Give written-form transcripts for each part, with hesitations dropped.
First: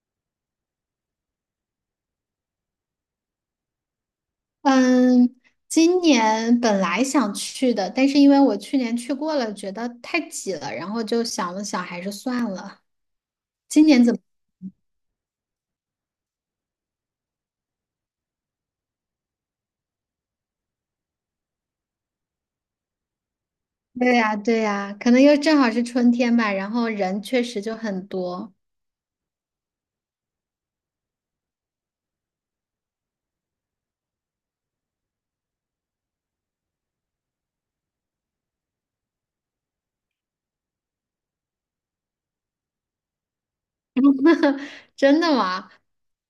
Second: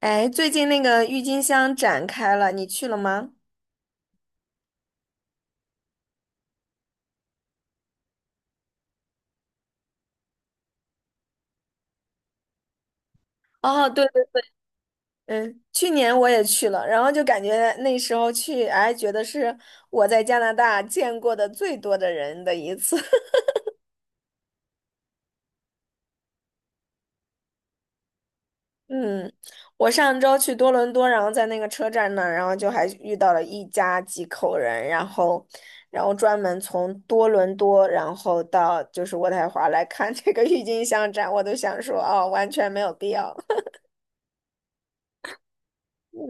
哎，最近那个郁金香展开了，你去了吗？嗯，今年本来想去的，但是因为我去年去过了，觉得太挤了，然后就想了想，还是算了。今哦，年对怎么？对，嗯，去年我也去了，然后就感觉那时候去，哎，觉得是我在加拿大见过的最多的人的一次。对呀，对呀，可能又正好是春天吧，然后人确实就很多。嗯，我上周去多伦多，然后在那个车站那儿，然后就还遇到了一家几口人，然后，然后专门从多伦多，然后到就是渥太华来看这个郁金香展，我都想说，哦，完全没有必要。真的吗？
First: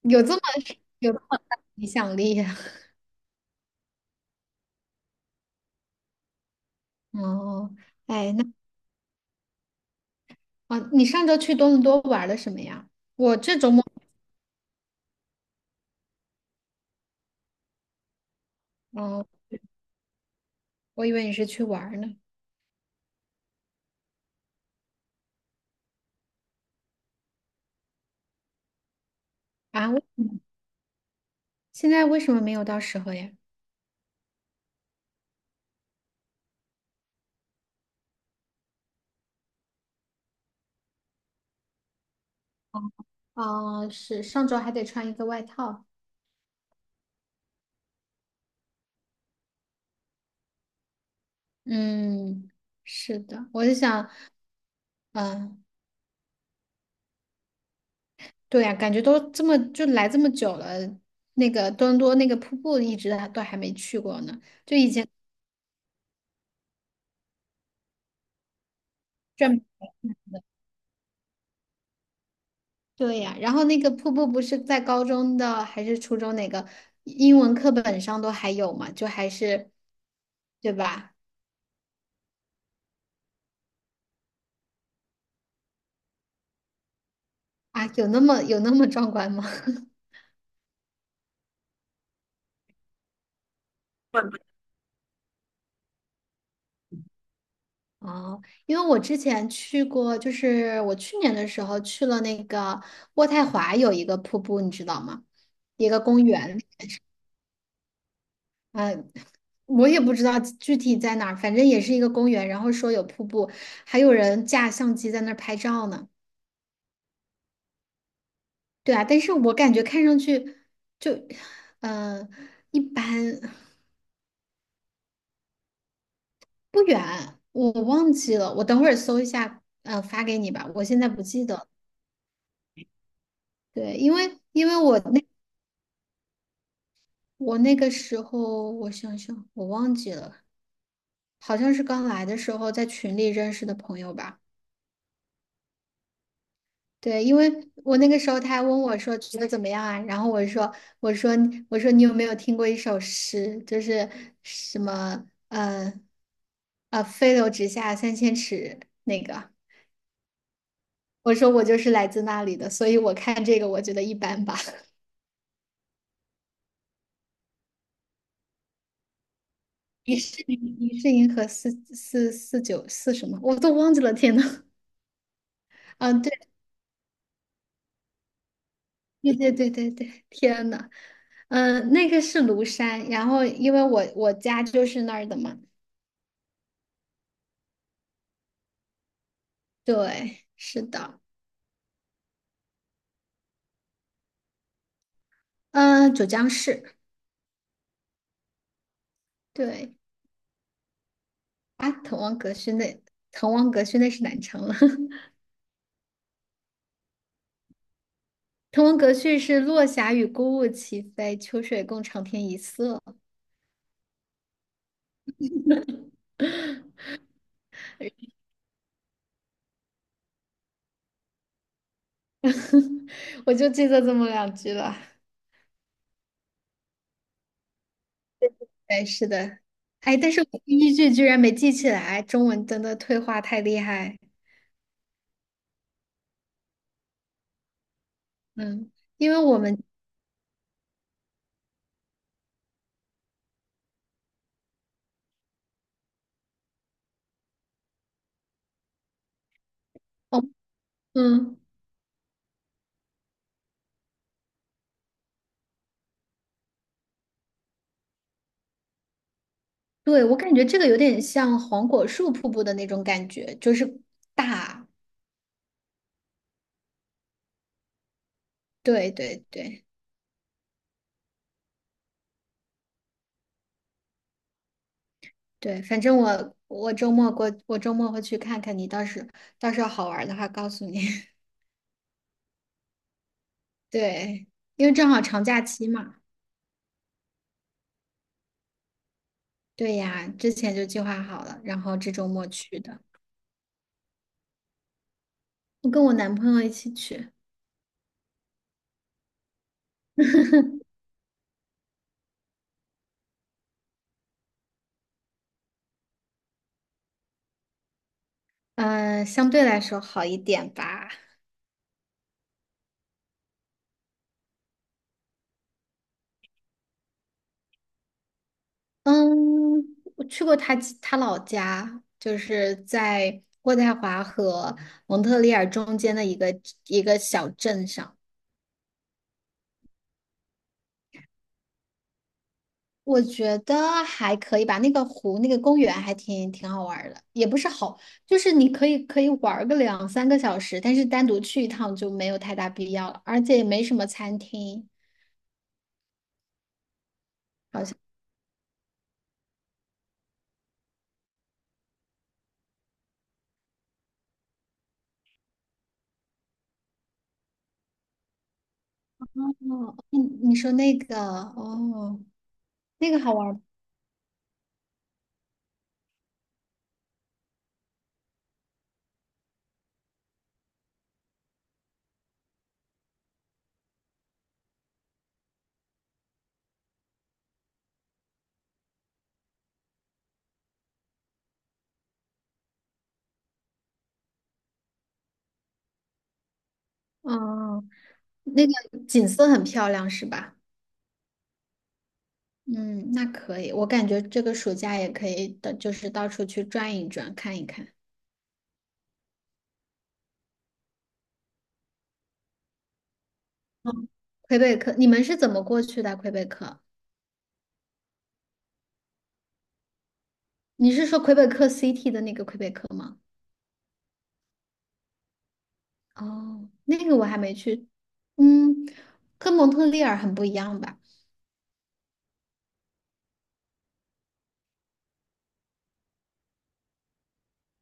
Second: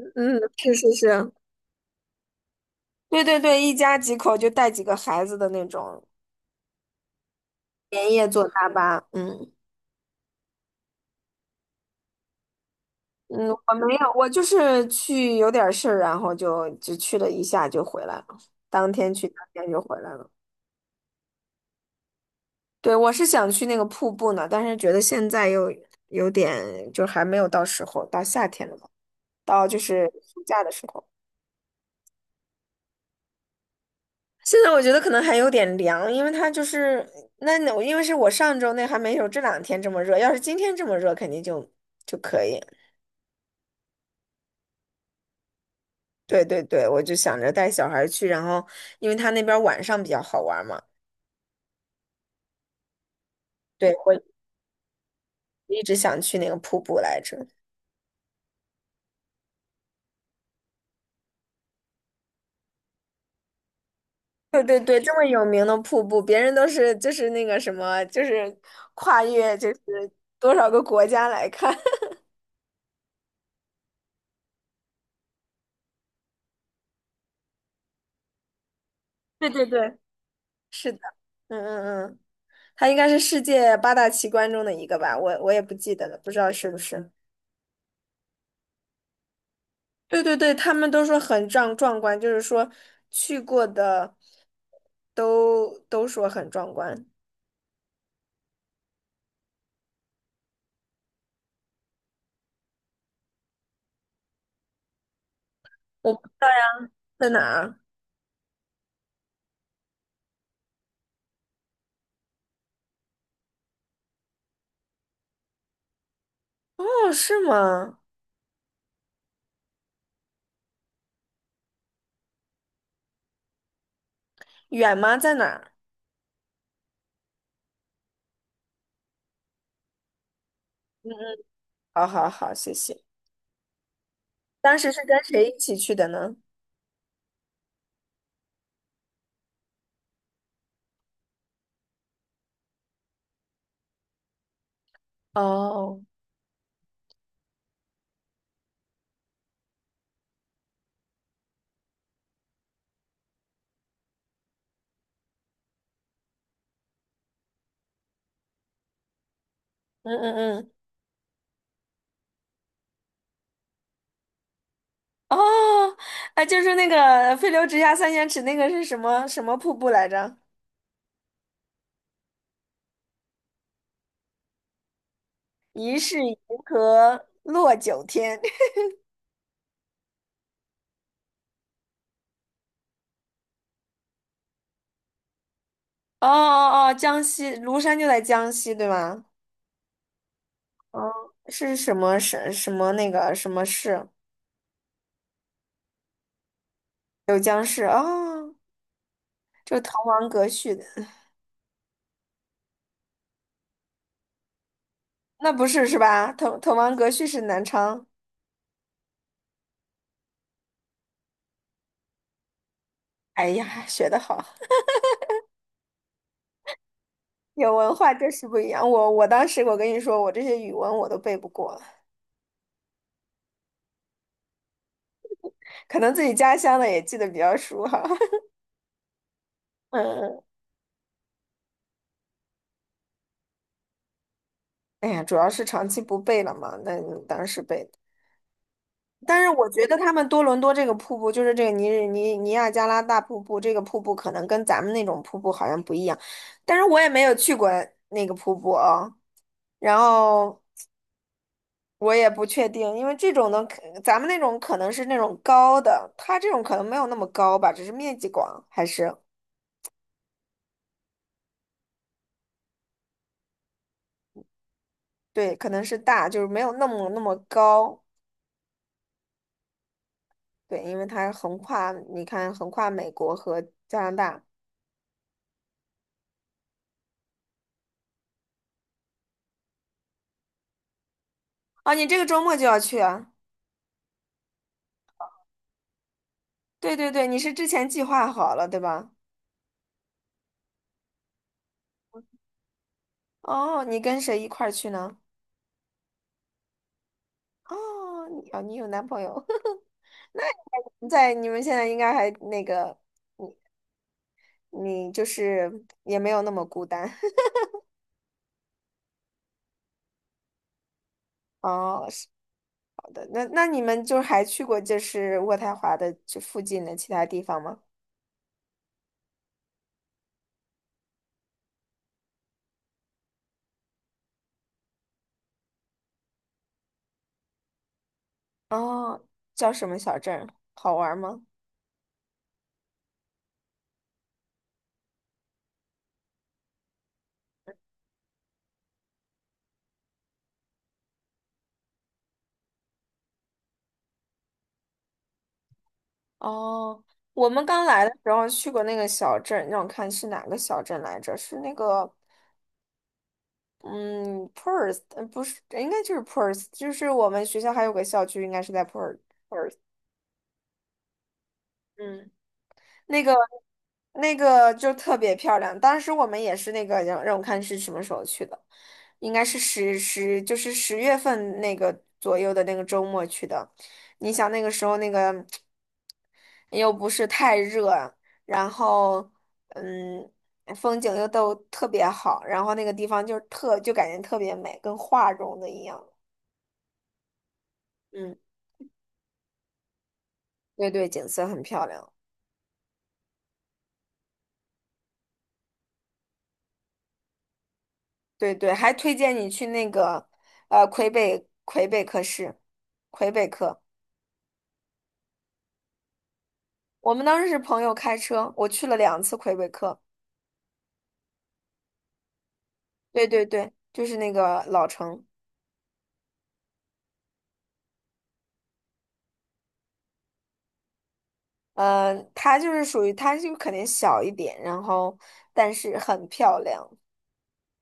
有这嗯，么是是有这么是。大的影响力？对对对，一家几口就带几个孩子的那种，哦，连夜哎，那坐大巴。嗯哦，你上周去多伦多玩了什么呀？我嗯，这周我末，没有，我就是去有点事儿，然后就去了一下就回来了，当天去，哦，当天就回来了。我以为你是去玩儿呢。对，我是想去那个瀑布呢，但是觉得现在又有点，就还没有到时候，到夏天了吧，到就啊，为是什么暑假的时候。现在为什么没有到时候呀？现在我觉得可能还有点凉，因为它就是那，因为是我上周那还没有这两天这么热，要是今天这么热，肯定就可以。啊，是上周还得穿一个外套。对对对，我就想着带小孩去，然后因为他那边晚上比较好玩嘛，嗯，是的，我就对，想，我嗯，一直想去那个瀑布来着。对呀，感觉都这么就来这么久了，那个多伦多那个瀑布一直还都还没去过呢，对就对以对，前这么有名的瀑布，别人都是就是那个什么，就是跨越转，就是多少个国家来看。对呀，然后那个瀑布不是在高中的还是初中哪个英文课本上都还有嘛，就还 对对是，对，对是的，吧？嗯嗯嗯，它应该是世界八大奇观中的一个吧，我也不记得了，不知道是不是。啊，有那么壮观吗？对对对，他们都说很壮观，就是说去过的都说很壮观。哦，因为我之前去过，就是我去年的时候去了那个渥太华有一个瀑布，你知道吗？一个我公不知道。园，在哪儿？呃，我也不知道具体在哪儿，反正也是一个公园。然后说有瀑布，还有人架相机在那儿拍照呢。哦，是吗？对啊，但是我感觉看上去就，嗯、一般远吗？在哪儿？不远，我忘记了，我等会儿搜一下，发给你吧，我现在嗯不嗯，记得。好好好，谢谢。对，因为因当为时我是跟那。谁一起去的呢？我那个时候，我想想，我忘记了，好像是刚来的时候在群里认识的朋友吧。哦，对，因为我那个时候他还问我说觉得怎么样啊，然后我说我说你有没有听过一首诗，就是什么呃飞流直下三千尺那个，嗯嗯嗯，我说我就是来自那里的，所以我看这个我觉得一般吧。哦，哎，就是那个“飞流直下三千尺”那个是什么什么瀑布来疑着？是银疑是银河四四四九四什么我都忘记了，天呐，疑啊，是对。银河落九天。对对对对对，天呐，嗯，那个是庐山，然后因为我家就是那儿的嘛，哦哦哦，江西庐山就在江西，对吗？对，是哦，的，是什么什么那个什么市？嗯，九江市，九江市哦，就是滕对，王阁序的，啊，滕王阁序那，滕王阁序那是南昌了，那不是是吧？滕王阁序是南昌。滕王阁序是落霞与孤鹜齐飞，秋水共长天一色，哎呀，学得好，有文化就是不一样。我当时我跟你说，我这些语文我都背不过了，我就记得这么两句了，可能自己家乡的也记得比较熟哈。对，是的，哎，但是嗯，我第一句居然没记起来，中文真的退化太厉害，哎呀，主要是长期不背了嘛，那当时背的。嗯，因为但是我我们，觉得他们多伦多这个瀑布，就是这个尼日尼尼亚加拉大瀑布，这个瀑布可能跟咱们那种瀑布好像不一样，但是我也没有去过那个瀑布啊、然哦，后嗯。我也不确定，因为这种的可咱们那种可能是那种高的，它这种可能没有那么高吧，只是面积广，还是，对，我感觉这个有点像黄果树瀑布的那种感觉，就是大。对，可能是大，就是没有那么那么高，对对对对，因为它横跨，你看横跨美国和加拿大。对，反正我周末会去看看你，到时候好玩儿的话告诉你。啊，你这个周末就要去啊？对，因为正好长假期嘛。对对对，你是之前计划好了，对吧？对呀，之前就计划好了，然后这周末去的。哦，你跟谁一块儿去呢？我跟我男朋友一起去，哦，你有男朋友，那你在你们现在应该还那个，你你就是也没有那么孤单。嗯，相对来说好一点吧。哦，的那那你们就还去过就是渥太华的这附近的其他地方吗？嗯，我去过他老家，就是在渥太华和蒙特利尔中间的一个小镇上，哦，叫什么小镇儿好玩吗？我觉得还可以吧。那个湖，那个公园还挺好玩儿的，也不是好，就是你可以玩儿个两三个小时，但是单独去一趟就没有太大必要了，而且也没什么餐厅，哦，我们刚好像。来的时候去过那个小镇，让我看是哪个小镇来着？是那个，嗯，Perth，呃不是，应该就是 Perth，就是我们学校还有个校区，应该是在 Perth。哦，你说那个哦，嗯那个那好个玩儿，那个就特别漂亮。当时我们也是那个让我看是什么时候去的，应该是就是十月份那个左右的那个周末去的。你想那个时候那个又不是太热，然后嗯风景又都特别好，然后那个地方就特就感觉特别美，跟画中的一样。嗯，嗯，那个景色很漂亮是吧？对对，景色很漂亮。嗯，那可以，我感觉这个暑假也可以的，就是到处去转一转，看一看。对对，还推荐你去那个魁北克市，魁北克。嗯，魁北克，你们是怎么过去的？魁北克，我们当时是朋友开车，我去了两次魁北克。你是说魁北克 City 的那个魁北克吗？对对对，就是那个老城，哦，那个我还没去。嗯，跟蒙特利尔很不一样吧？呃，它就是属于它就肯定小一点，然后但是很漂亮。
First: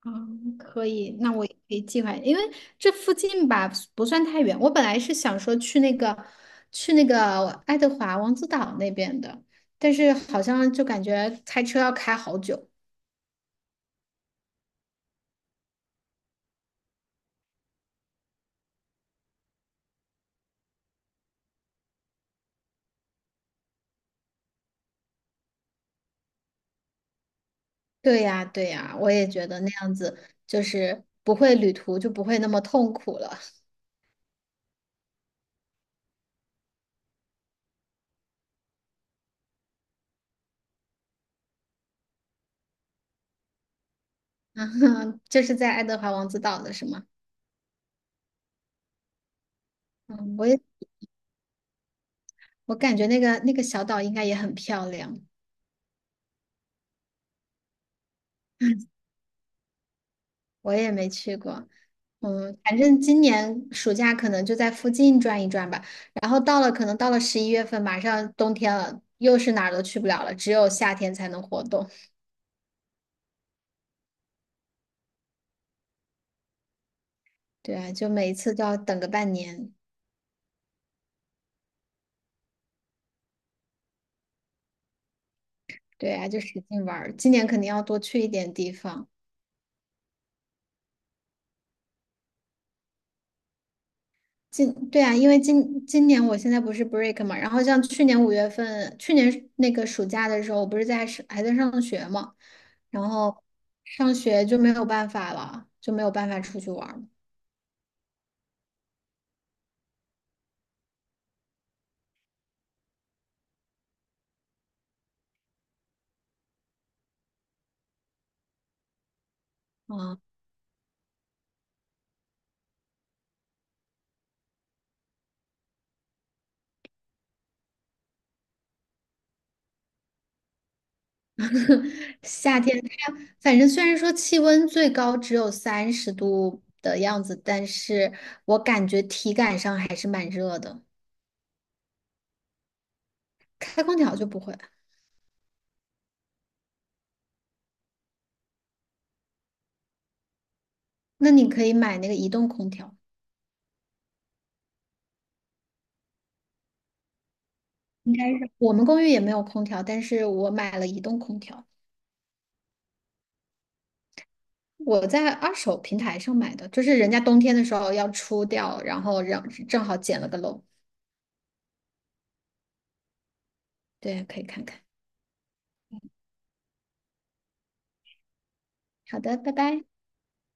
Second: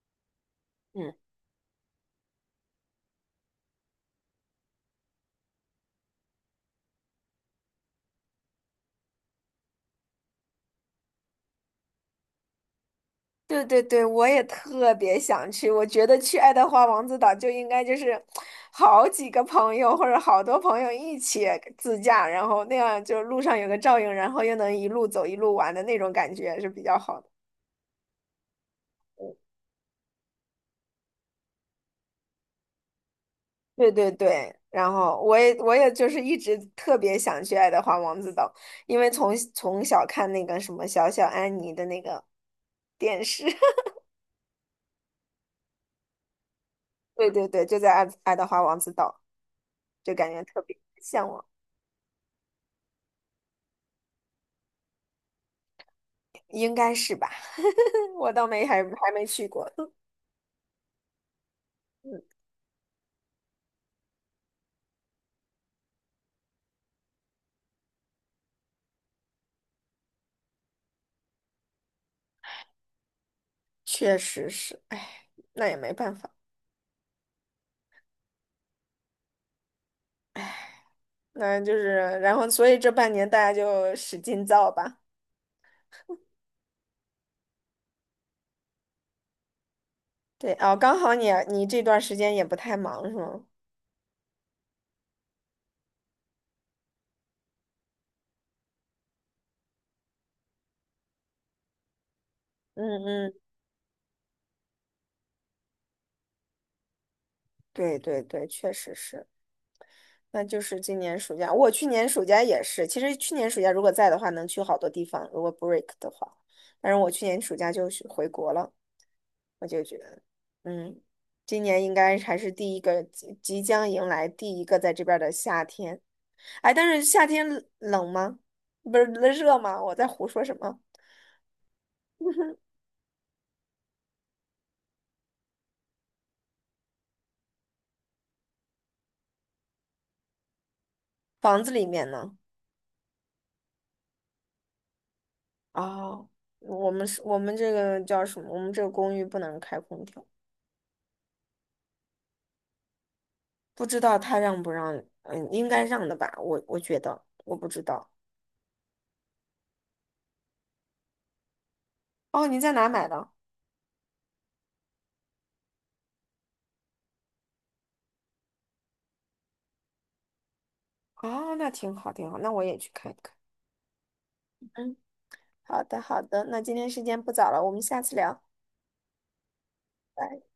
嗯，可嗯。以，那我也可以计划，因为这附近吧不算太远。我本来是想说去那个爱德华王子岛那边的，但是好像就感觉开车要开好久。对对对，我也特别想去。我觉得去爱德华王子岛就应该就是好几个朋友或者好多朋友一起自驾，然后那样就路上有个照应，然后又能一路走一路玩的那种感觉是比较好的。对呀，对呀，我也觉得那样子就是不会旅途就不会那么痛苦了。对对对，然后我也就是一直特别想去爱德华王子岛，因为从小看那个什么小安妮的那个电视，嗯，这是在爱德华王子岛的是吗？对对对，就在爱德华王子岛，就感嗯，觉我特也别向往。我感觉那个小岛应该也很漂亮，应该是吧？我倒没还没去过，我也没去过。嗯，反正今年暑假可能就在附近转一转吧。然后可能到了11月份，马上冬天了，又是哪儿都去不了了，只有夏天才能活动。确实是，哎，那也没办法，对啊，就每一次都要等个半年。那就是，然后所以这半年大家就使劲造吧。对啊，就使劲玩儿。今年肯定要多去一点地方。对哦，刚好你这段时间也不太忙是吗？今对啊，因为今年我现在不是 break 嘛，然后像去年5月份，去年那个暑假的时候，我不是还在上学嘛，嗯然嗯，后上学就没有办法了，就没有办法出去玩儿对对对，确实是，那就是今年暑假，我去年暑假也是，其实去年暑假如果在的话，能去好多地方，如果 break 的话，但是我去年暑假就是回国了。我就觉得，啊。嗯，今年应该还是第一个，即将迎来第一个在这边儿的夏天。哎，但是夏天冷吗？不是热吗？我在胡说什么？夏 天它反正虽然说气温最高只有30度的样子，但是我感觉体感上还是蛮热的。房子里面呢？开空调就不会，哦，我们是我们这个叫什么？我们这个公寓不能开空调，那你可以买那个移动空调。不知道他让不让？嗯，应该让的吧？我觉得，我不知道。应该是我们公寓也没有空调，但是我买了移动空调。哦，你在哪买的？我在二手平台上买的，就是人家冬天的时候要出掉，然后让正好捡了个漏。哦，那挺好，挺好，那我也去看一看。对，可以看看。嗯，好的，好的，那今天时间不早了，我们下次聊。好的，拜拜。拜。